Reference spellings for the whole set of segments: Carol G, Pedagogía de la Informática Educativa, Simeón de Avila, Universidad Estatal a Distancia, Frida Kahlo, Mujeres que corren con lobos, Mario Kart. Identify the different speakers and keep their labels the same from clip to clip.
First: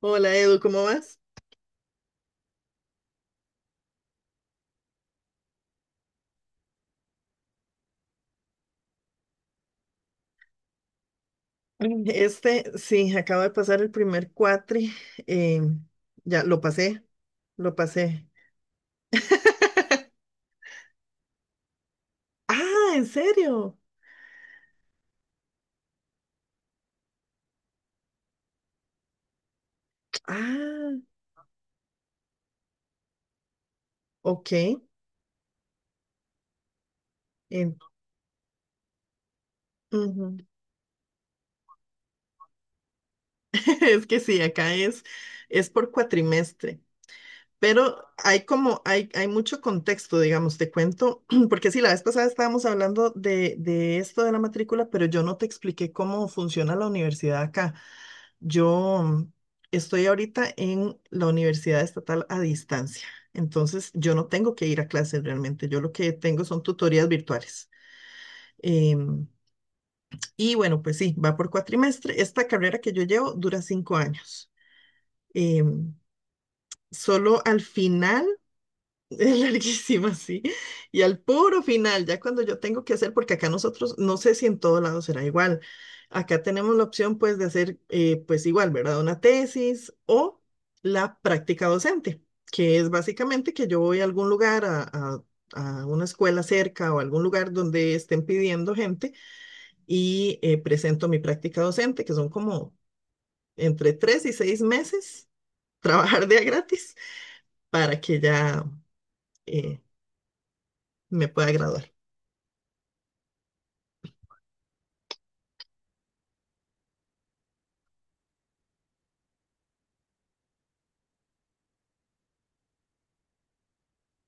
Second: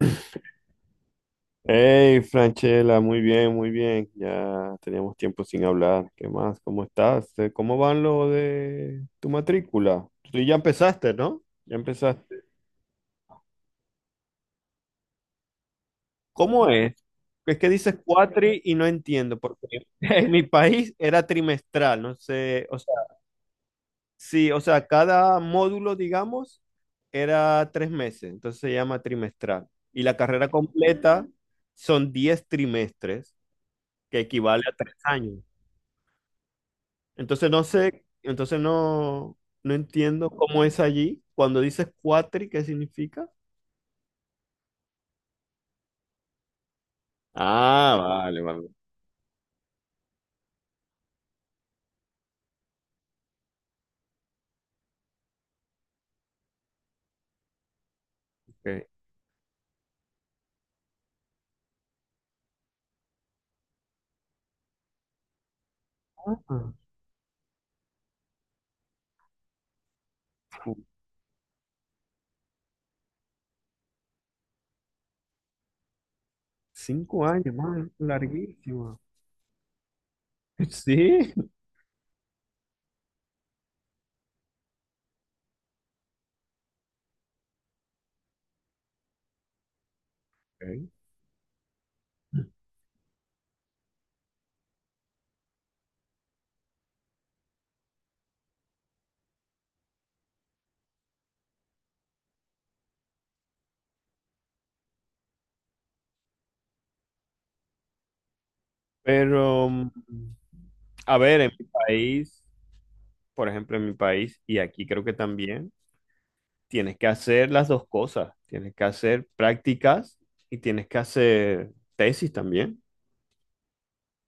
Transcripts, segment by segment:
Speaker 1: Hola Edu, ¿cómo vas?
Speaker 2: Hey, Franchela, muy bien, muy bien. Ya teníamos tiempo sin hablar. ¿Qué más? ¿Cómo estás? ¿Cómo van lo de tu matrícula? Tú ya empezaste, ¿no? Ya empezaste.
Speaker 1: Sí, acabo de pasar el primer cuatri. eh, ya lo
Speaker 2: ¿Cómo es?
Speaker 1: pasé,
Speaker 2: Es que
Speaker 1: lo
Speaker 2: dices
Speaker 1: pasé.
Speaker 2: cuatri y no entiendo, porque en mi país era trimestral, no sé, o
Speaker 1: Ah,
Speaker 2: sea,
Speaker 1: ¿en serio?
Speaker 2: sí, o sea, cada módulo, digamos, era tres meses, entonces se llama trimestral. Y la carrera
Speaker 1: Ah,
Speaker 2: completa son diez trimestres, que
Speaker 1: ok.
Speaker 2: equivale a tres años. Entonces no
Speaker 1: en-
Speaker 2: sé, entonces no, no entiendo
Speaker 1: ujú.
Speaker 2: cómo es allí. Cuando dices cuatri, ¿qué significa?
Speaker 1: Es que sí, es por cuatrimestre,
Speaker 2: Ah,
Speaker 1: pero
Speaker 2: vale, vale.
Speaker 1: hay mucho contexto, digamos, te cuento, porque sí, la vez pasada estábamos hablando de esto de la matrícula, pero yo no te expliqué cómo funciona la universidad acá.
Speaker 2: Ok.
Speaker 1: Yo mm, estoy ahorita en la Universidad Estatal a Distancia, entonces yo no tengo que ir a clases realmente, yo lo que
Speaker 2: Ah,
Speaker 1: tengo son tutorías virtuales. Em, y bueno,
Speaker 2: cu-
Speaker 1: pues sí, va por cuatrimestre. Esta carrera que yo llevo dura 5 años. Em,
Speaker 2: cinco
Speaker 1: solo
Speaker 2: años,
Speaker 1: al
Speaker 2: man,
Speaker 1: final
Speaker 2: larguísimo.
Speaker 1: Es larguísima, sí. Y al
Speaker 2: Sí.
Speaker 1: puro final, ya cuando yo tengo que hacer, porque acá nosotros, no sé si en todo lado será igual, acá tenemos la opción pues de hacer pues igual, ¿verdad? Una tesis o
Speaker 2: Ok.
Speaker 1: la práctica docente, que es básicamente que yo voy a algún lugar, a una escuela cerca o algún lugar donde estén pidiendo gente y presento mi práctica docente, que son como entre 3 y 6 meses, trabajar de a gratis para que ya
Speaker 2: Pero,
Speaker 1: eh,
Speaker 2: mm, a
Speaker 1: me
Speaker 2: ver,
Speaker 1: pueda graduar.
Speaker 2: en mi país, y aquí creo que también, tienes que hacer las dos cosas. Tienes que hacer prácticas y tienes que hacer tesis también.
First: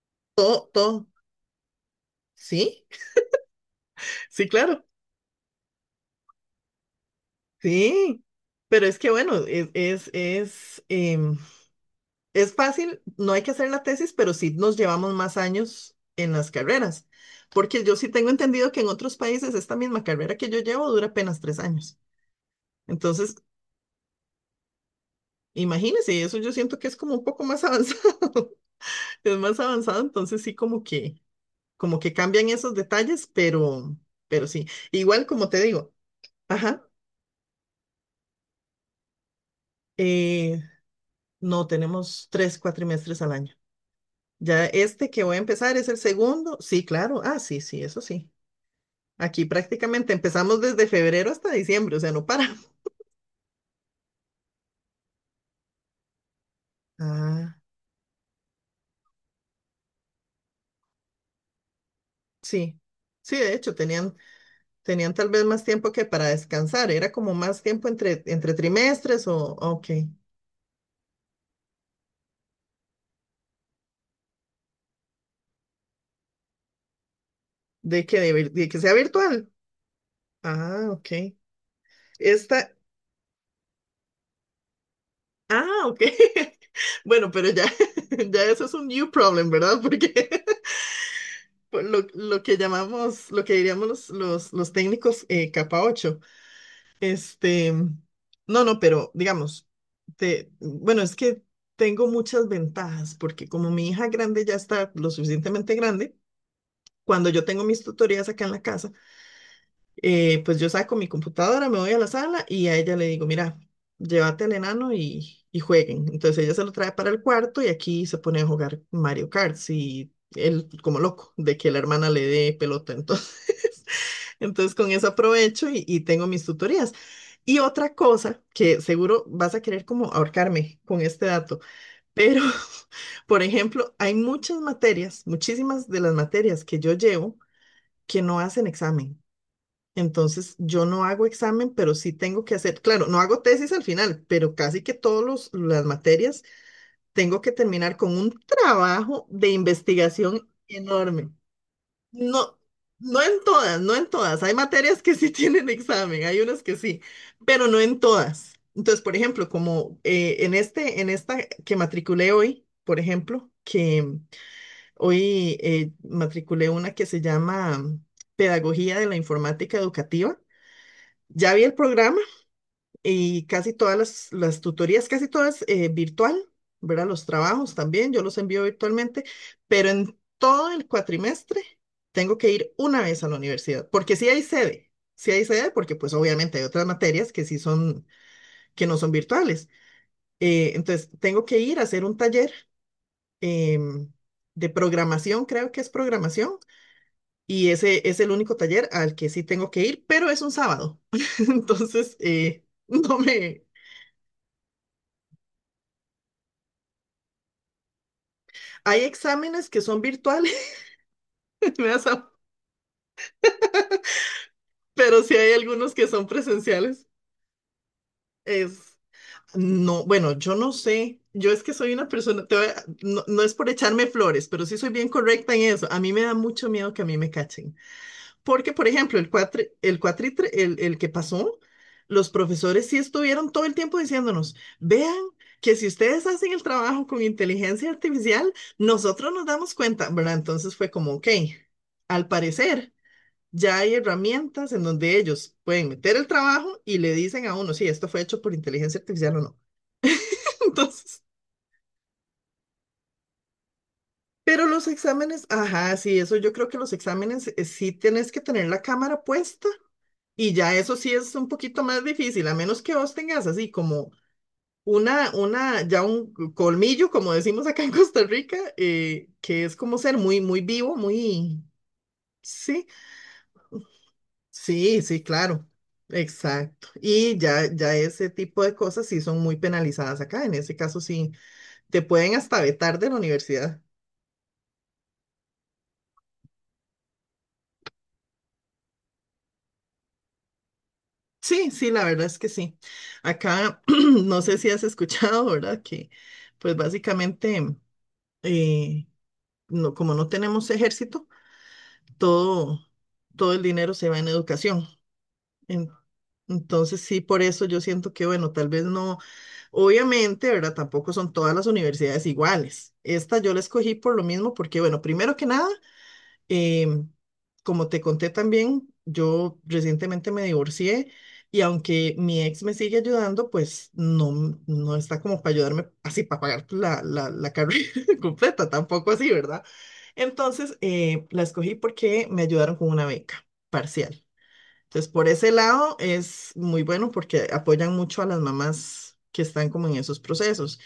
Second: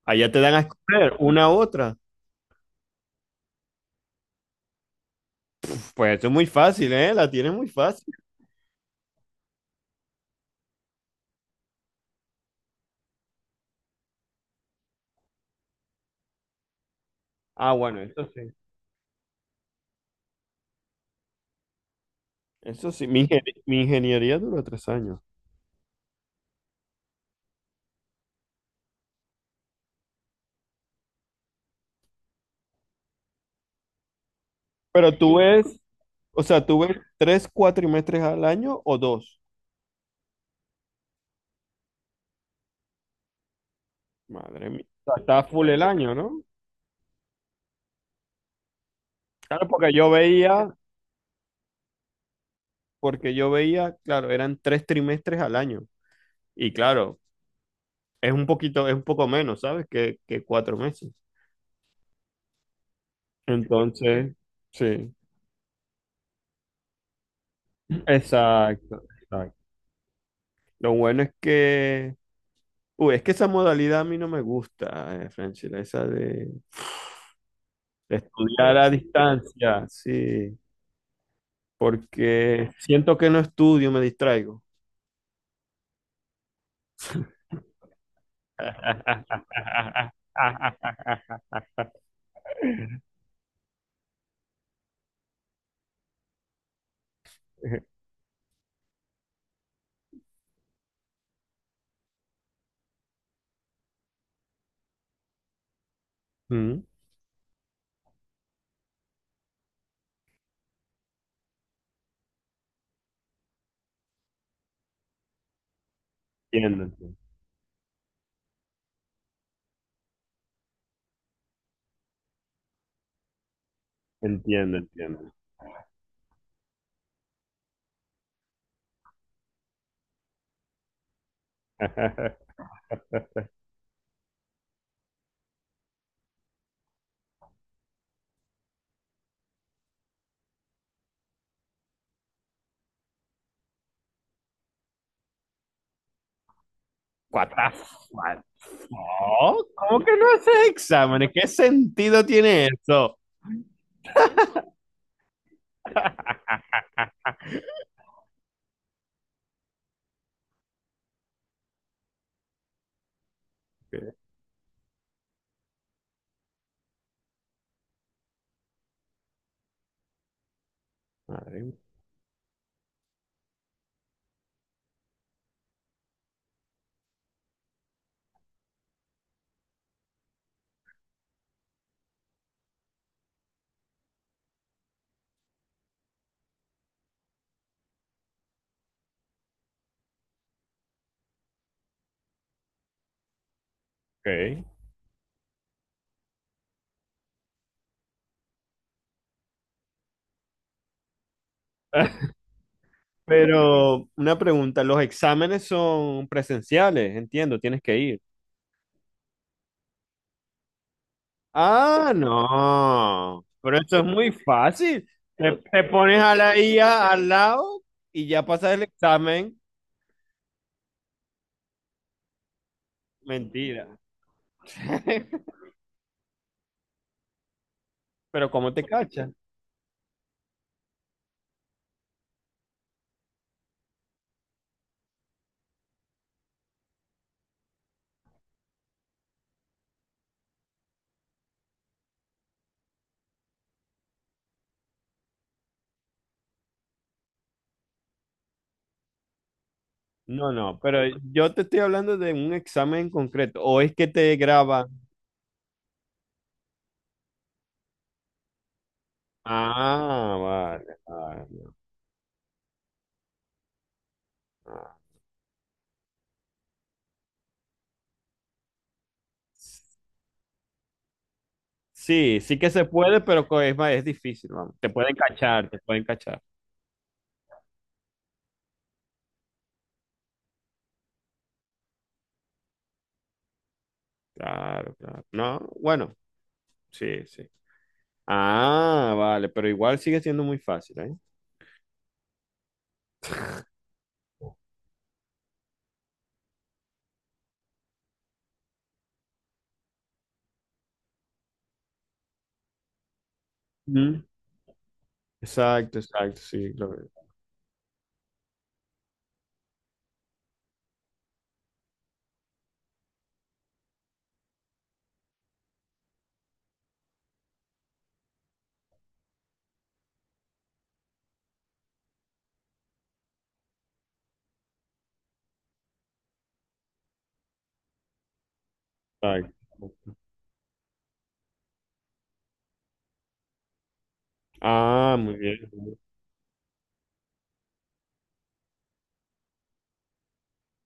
Speaker 2: Allá te dan a
Speaker 1: Todo, todo.
Speaker 2: escoger una u otra.
Speaker 1: Sí, sí, claro.
Speaker 2: Pues esto es muy fácil, ¿eh? La tienes muy fácil.
Speaker 1: Sí. Pero es que bueno, es fácil, no hay que hacer la tesis, pero sí nos llevamos más años en las carreras.
Speaker 2: Ah,
Speaker 1: Porque yo
Speaker 2: bueno,
Speaker 1: sí
Speaker 2: eso
Speaker 1: tengo
Speaker 2: sí.
Speaker 1: entendido que en otros países esta misma carrera que yo llevo dura apenas 3 años.
Speaker 2: Eso sí,
Speaker 1: Entonces,
Speaker 2: mi ingeniería duró tres años.
Speaker 1: imagínense, eso yo siento que es como un poco más avanzado. Es más avanzado, entonces como que cambian esos detalles, pero sí.
Speaker 2: Pero
Speaker 1: Igual
Speaker 2: tú
Speaker 1: como te
Speaker 2: ves,
Speaker 1: digo,
Speaker 2: o sea, tú
Speaker 1: ajá.
Speaker 2: ves tres cuatrimestres al año o dos.
Speaker 1: Eh, No, tenemos 3 cuatrimestres al año. Ya
Speaker 2: Madre mía. O
Speaker 1: este
Speaker 2: sea,
Speaker 1: que voy a
Speaker 2: está full
Speaker 1: empezar
Speaker 2: el
Speaker 1: es el
Speaker 2: año, ¿no?
Speaker 1: segundo. Sí, claro. Ah, sí, sí, eso sí. Aquí
Speaker 2: Claro,
Speaker 1: prácticamente empezamos desde febrero hasta diciembre, o sea, no paramos.
Speaker 2: porque yo veía, claro, eran tres trimestres al año. Y claro,
Speaker 1: Ah,
Speaker 2: es un poco menos, ¿sabes? Que cuatro meses.
Speaker 1: sí. Sí,
Speaker 2: Entonces, sí.
Speaker 1: tenían tal vez más tiempo que para descansar. Era como más tiempo entre
Speaker 2: Exacto,
Speaker 1: trimestres o,
Speaker 2: exacto.
Speaker 1: ok.
Speaker 2: Lo bueno es que uy, es que esa modalidad a mí no me gusta, Franchella, esa de
Speaker 1: De
Speaker 2: estudiar
Speaker 1: que
Speaker 2: a
Speaker 1: sea virtual.
Speaker 2: distancia, sí,
Speaker 1: Ah, ok. Esta,
Speaker 2: porque siento que no estudio, me distraigo.
Speaker 1: ah, ok. Bueno, pero ya, ya eso es un new problem, ¿verdad? Porque por lo que llamamos, lo que diríamos los técnicos capa 8. Este, no, no, pero digamos, bueno, es que tengo muchas ventajas porque como mi hija grande ya está lo suficientemente grande,
Speaker 2: Mm,
Speaker 1: cuando yo tengo mis tutorías acá en la casa, pues yo saco mi computadora, me voy a la sala y a ella le digo, mira, llévate al enano y jueguen. Entonces ella se lo
Speaker 2: entiendo,
Speaker 1: trae para
Speaker 2: entiendo,
Speaker 1: el cuarto y aquí se pone a jugar Mario Kart y él como loco de que la hermana le dé pelota. Entonces, entonces
Speaker 2: entiendo.
Speaker 1: con eso aprovecho y tengo mis tutorías. Y otra cosa que seguro vas a querer como ahorcarme con este dato, pero por ejemplo, hay muchas materias, muchísimas de las materias que yo llevo que no hacen examen. Entonces, yo no hago examen, pero sí tengo que hacer, claro, no hago tesis al final, pero casi que todas las materias tengo
Speaker 2: What
Speaker 1: que
Speaker 2: the
Speaker 1: terminar con un
Speaker 2: fuck?
Speaker 1: trabajo de
Speaker 2: No, ¿cómo que no
Speaker 1: investigación
Speaker 2: haces exámenes?
Speaker 1: enorme.
Speaker 2: ¿Qué sentido
Speaker 1: No,
Speaker 2: tiene eso?
Speaker 1: no en todas, no en todas. Hay materias que sí tienen examen, hay unas
Speaker 2: ok,
Speaker 1: que sí, pero no en todas. Entonces, por ejemplo, como en esta que matriculé hoy, por ejemplo, que hoy matriculé una que se llama Pedagogía de la Informática Educativa, ya
Speaker 2: madre
Speaker 1: vi el
Speaker 2: mía.
Speaker 1: programa y casi todas las tutorías, casi todas virtual, ¿verdad? Los trabajos también, yo los envío virtualmente, pero en todo el cuatrimestre tengo que ir una vez a la universidad, porque sí hay sede, porque pues obviamente hay otras materias que sí son, que no son virtuales. Entonces, tengo que ir a hacer un taller em,
Speaker 2: Ok.
Speaker 1: de programación, creo que es programación, y ese es el único taller al que sí tengo que ir, pero es un sábado. Entonces, no me,
Speaker 2: Pero una pregunta, los exámenes son presenciales, entiendo, tienes que ir.
Speaker 1: hay exámenes que son virtuales, me da
Speaker 2: Ah,
Speaker 1: sa-
Speaker 2: no, pero eso es muy fácil.
Speaker 1: pero sí hay
Speaker 2: Te
Speaker 1: algunos que
Speaker 2: pones
Speaker 1: son
Speaker 2: a la
Speaker 1: presenciales.
Speaker 2: IA al lado y ya pasas el
Speaker 1: Es,
Speaker 2: examen.
Speaker 1: no, bueno, yo no sé. Yo es que soy una persona, no, no es por
Speaker 2: Mentira.
Speaker 1: echarme flores, pero sí soy bien correcta en eso. A mí me da mucho miedo que a mí me cachen.
Speaker 2: Pero ¿cómo
Speaker 1: Porque,
Speaker 2: te
Speaker 1: por ejemplo, el
Speaker 2: cachan?
Speaker 1: cuatri, el cuatritre, el que pasó, los profesores sí estuvieron todo el tiempo diciéndonos, vean que si ustedes hacen el trabajo con inteligencia artificial, nosotros nos damos cuenta, ¿verdad? Entonces fue como, ok, al parecer ya hay herramientas en donde ellos pueden meter el trabajo y le dicen a uno, sí, esto fue hecho por inteligencia artificial o no.
Speaker 2: No, no, pero
Speaker 1: Entonces,
Speaker 2: yo te estoy hablando de un examen en concreto. ¿O es que te
Speaker 1: pero los
Speaker 2: graban?
Speaker 1: exámenes, ajá, sí, eso yo creo que los exámenes sí tienes que tener la cámara puesta
Speaker 2: Ah,
Speaker 1: y ya eso
Speaker 2: vale,
Speaker 1: sí es un
Speaker 2: vale,
Speaker 1: poquito más difícil, a menos que vos tengas así como
Speaker 2: vale.
Speaker 1: una ya un colmillo, como decimos acá en Costa Rica, que es como ser muy vivo, muy,
Speaker 2: Sí, sí que se
Speaker 1: sí.
Speaker 2: puede, pero es más, es difícil, vamos. Te
Speaker 1: Sí,
Speaker 2: pueden
Speaker 1: sí, claro.
Speaker 2: cachar, te pueden cachar.
Speaker 1: Exacto. Y ya, ya ese tipo de cosas sí son muy penalizadas acá. En ese caso sí, te pueden hasta vetar de la universidad.
Speaker 2: Claro, claro. No, bueno, sí, sí. Ah, vale, pero igual sigue siendo muy fácil, ¿eh?
Speaker 1: Sí, sí, la verdad es que sí. Acá, no sé si has escuchado, ¿verdad? Que pues básicamente, eh, no, como no tenemos ejército, todo, todo el dinero se va
Speaker 2: Ujú.
Speaker 1: en educación.
Speaker 2: Exacto, exacto, sí, lo
Speaker 1: Entonces,
Speaker 2: veo.
Speaker 1: sí, por eso yo siento que, bueno, tal vez no, obviamente, ¿verdad? Tampoco son todas las universidades iguales. Esta yo la escogí por lo mismo, porque, bueno, primero que nada, em, como te conté también, yo recientemente me divorcié y aunque mi ex me sigue ayudando, pues no, no está como para ayudarme así, para pagar la carrera completa, tampoco así, ¿verdad?
Speaker 2: Exacto.
Speaker 1: Entonces, la escogí porque me ayudaron con una beca parcial. Entonces,
Speaker 2: Ah,
Speaker 1: por
Speaker 2: muy
Speaker 1: ese
Speaker 2: bien.
Speaker 1: lado es muy bueno porque apoyan mucho a las mamás que están como en esos procesos.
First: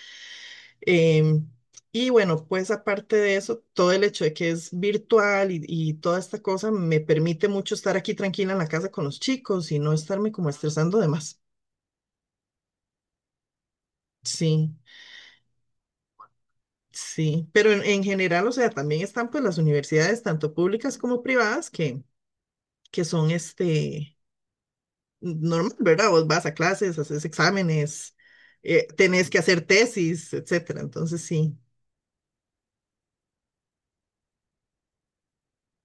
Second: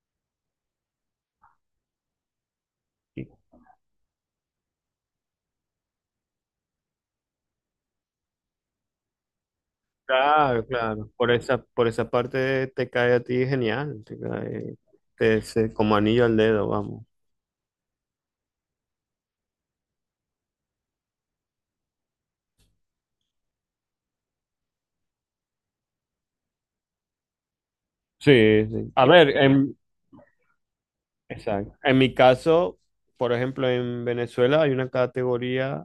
Speaker 1: Em, y bueno, pues aparte
Speaker 2: Y
Speaker 1: de eso, todo el hecho de que es virtual y toda esta cosa me permite mucho estar aquí tranquila en la casa con los chicos y no estarme como
Speaker 2: claro,
Speaker 1: estresando de
Speaker 2: claro.
Speaker 1: más.
Speaker 2: Por esa parte te cae a ti genial. Te
Speaker 1: Sí,
Speaker 2: cae, te- se- como anillo al dedo, vamos.
Speaker 1: sí, pero en general, o sea, también están pues las universidades, tanto públicas como privadas, que son este normal, ¿verdad? Vos vas a clases, haces exámenes,
Speaker 2: Sí, sí. A
Speaker 1: tenés
Speaker 2: ver,
Speaker 1: que hacer tesis, etcétera. Entonces, sí,
Speaker 2: exacto. En mi caso, por ejemplo, en Venezuela hay una categoría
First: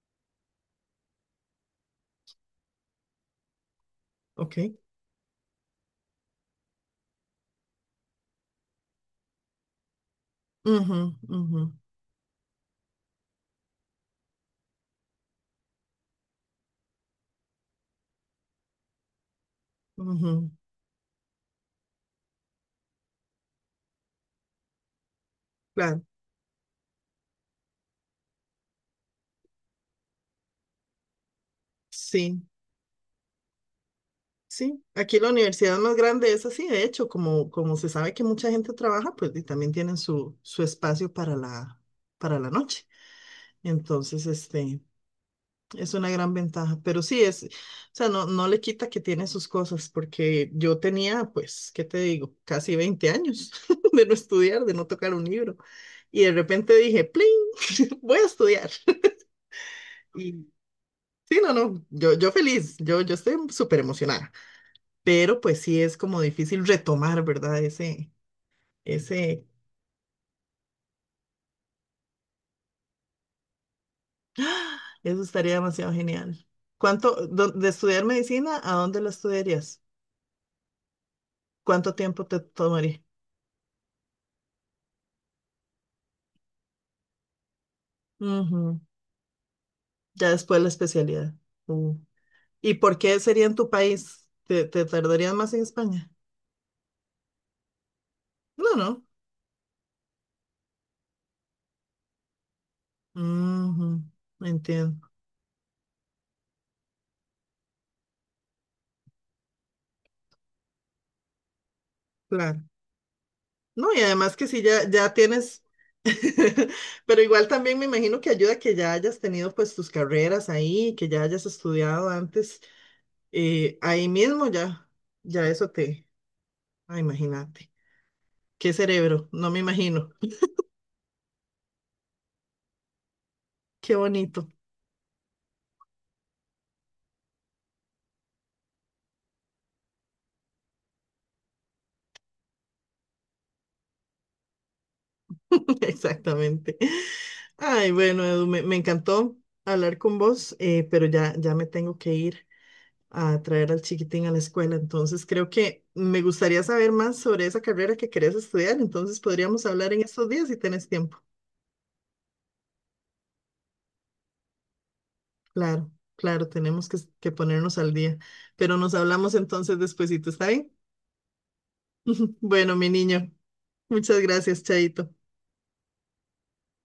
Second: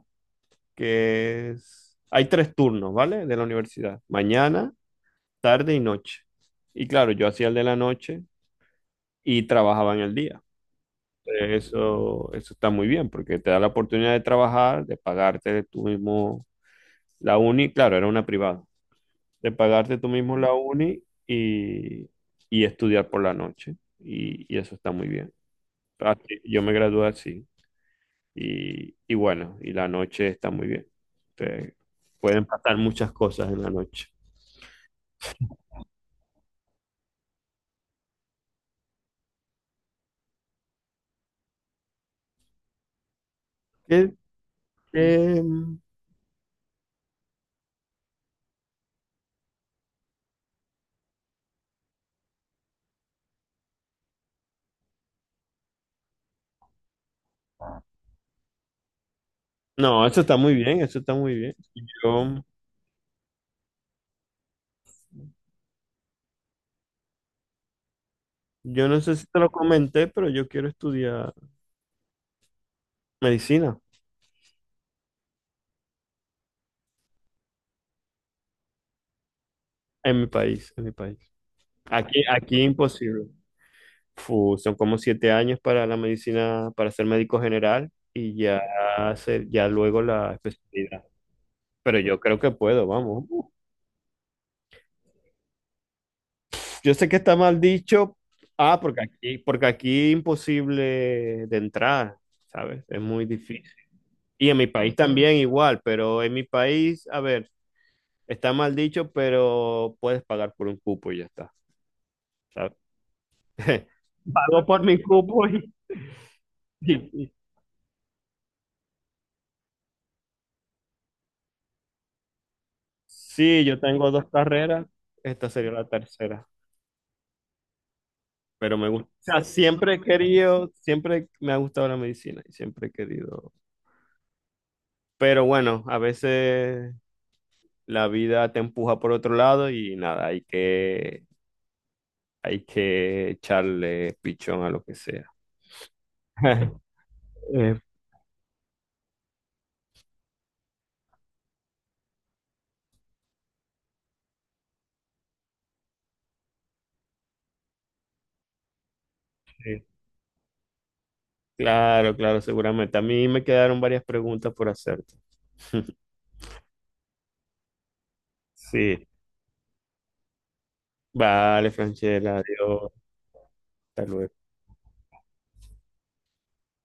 Speaker 2: que es... Hay tres turnos, ¿vale? De la universidad.
Speaker 1: ok.
Speaker 2: Mañana, tarde y noche. Y claro, yo hacía el de la noche y trabajaba en el día.
Speaker 1: Ujú, ujú,
Speaker 2: Eso está muy bien porque te da la oportunidad de trabajar, de pagarte tú mismo la uni, claro, era una privada, de pagarte tú mismo
Speaker 1: ujú,
Speaker 2: la uni y estudiar por la noche. Y eso está muy bien.
Speaker 1: claro,
Speaker 2: Así, yo me gradué así y bueno, y la noche está muy bien. Te- pueden
Speaker 1: sí,
Speaker 2: pasar muchas cosas en la noche.
Speaker 1: sí. Aquí la universidad más grande es así, de hecho, como, como se sabe que mucha gente trabaja, pues y también tienen su espacio para para la noche.
Speaker 2: ¿Qué,
Speaker 1: Entonces,
Speaker 2: qué,
Speaker 1: es una gran ventaja, pero sí es, o sea, no, no le quita que tiene sus cosas, porque yo tenía, pues, ¿qué te digo? Casi 20 años de no estudiar, de no tocar un libro. Y de repente dije, ¡pling! Voy a estudiar.
Speaker 2: No, eso está
Speaker 1: Y
Speaker 2: muy bien, eso está muy
Speaker 1: sí, no,
Speaker 2: bien.
Speaker 1: no, yo
Speaker 2: Yo,
Speaker 1: feliz, yo estoy súper emocionada, pero pues sí es como difícil retomar, ¿verdad?
Speaker 2: yo no sé si te
Speaker 1: Ese,
Speaker 2: lo comenté, pero yo quiero estudiar medicina
Speaker 1: eso estaría demasiado genial. ¿ De estudiar medicina, ¿a dónde la estudiarías?
Speaker 2: en mi país, en mi país.
Speaker 1: ¿Cuánto
Speaker 2: Aquí,
Speaker 1: tiempo te
Speaker 2: aquí
Speaker 1: tomaría?
Speaker 2: imposible. Fu, son como siete años para la medicina, para ser médico general y ya hacer, ya luego
Speaker 1: Ya
Speaker 2: la
Speaker 1: después la
Speaker 2: especialidad.
Speaker 1: especialidad. Mm.
Speaker 2: Pero yo creo que
Speaker 1: ¿Y
Speaker 2: puedo,
Speaker 1: por qué
Speaker 2: vamos.
Speaker 1: sería en tu país? Te tardarías más en España?
Speaker 2: Yo sé que está mal dicho,
Speaker 1: No,
Speaker 2: ah,
Speaker 1: no.
Speaker 2: porque aquí imposible de entrar, ¿sabes? Es muy difícil.
Speaker 1: Ujú,
Speaker 2: Y en mi país
Speaker 1: entiendo.
Speaker 2: también igual, pero en mi país, a ver. Está mal dicho, pero puedes pagar por un cupo y ya está,
Speaker 1: Claro.
Speaker 2: ¿sabes?
Speaker 1: No, y además que si
Speaker 2: Pago por
Speaker 1: ya,
Speaker 2: mi
Speaker 1: ya
Speaker 2: cupo
Speaker 1: tienes,
Speaker 2: y, y-
Speaker 1: pero
Speaker 2: y-
Speaker 1: igual también me imagino que ayuda que ya hayas tenido pues tus carreras ahí, que ya hayas estudiado antes,
Speaker 2: sí, yo
Speaker 1: ahí
Speaker 2: tengo dos
Speaker 1: mismo
Speaker 2: carreras,
Speaker 1: ya, ya
Speaker 2: esta
Speaker 1: eso
Speaker 2: sería la
Speaker 1: te,
Speaker 2: tercera,
Speaker 1: ah, imagínate. Qué
Speaker 2: pero me gusta. O
Speaker 1: cerebro,
Speaker 2: sea,
Speaker 1: no me
Speaker 2: siempre he
Speaker 1: imagino.
Speaker 2: querido, siempre me ha gustado la medicina y siempre he querido.
Speaker 1: Qué bonito.
Speaker 2: Pero bueno, a veces la vida te empuja por otro lado y nada, hay que echarle pichón a lo que sea.
Speaker 1: Exactamente.
Speaker 2: Este,
Speaker 1: Ay, bueno, Edu, me encantó hablar con vos, pero ya, ya me tengo que ir a traer al chiquitín a la escuela. Entonces, creo que me gustaría saber más sobre esa carrera que querés estudiar. Entonces, podríamos hablar en estos días si tenés tiempo.
Speaker 2: claro, claro, seguramente. A mí me quedaron varias preguntas por hacerte.
Speaker 1: Claro, claro, tenemos que ponernos al día. Pero nos
Speaker 2: Sí.
Speaker 1: hablamos entonces despuesito, ¿está bien?
Speaker 2: Vale, Franchella,
Speaker 1: Bueno, mi
Speaker 2: adiós.
Speaker 1: niño,
Speaker 2: Hasta
Speaker 1: muchas
Speaker 2: luego.
Speaker 1: gracias, Chaito.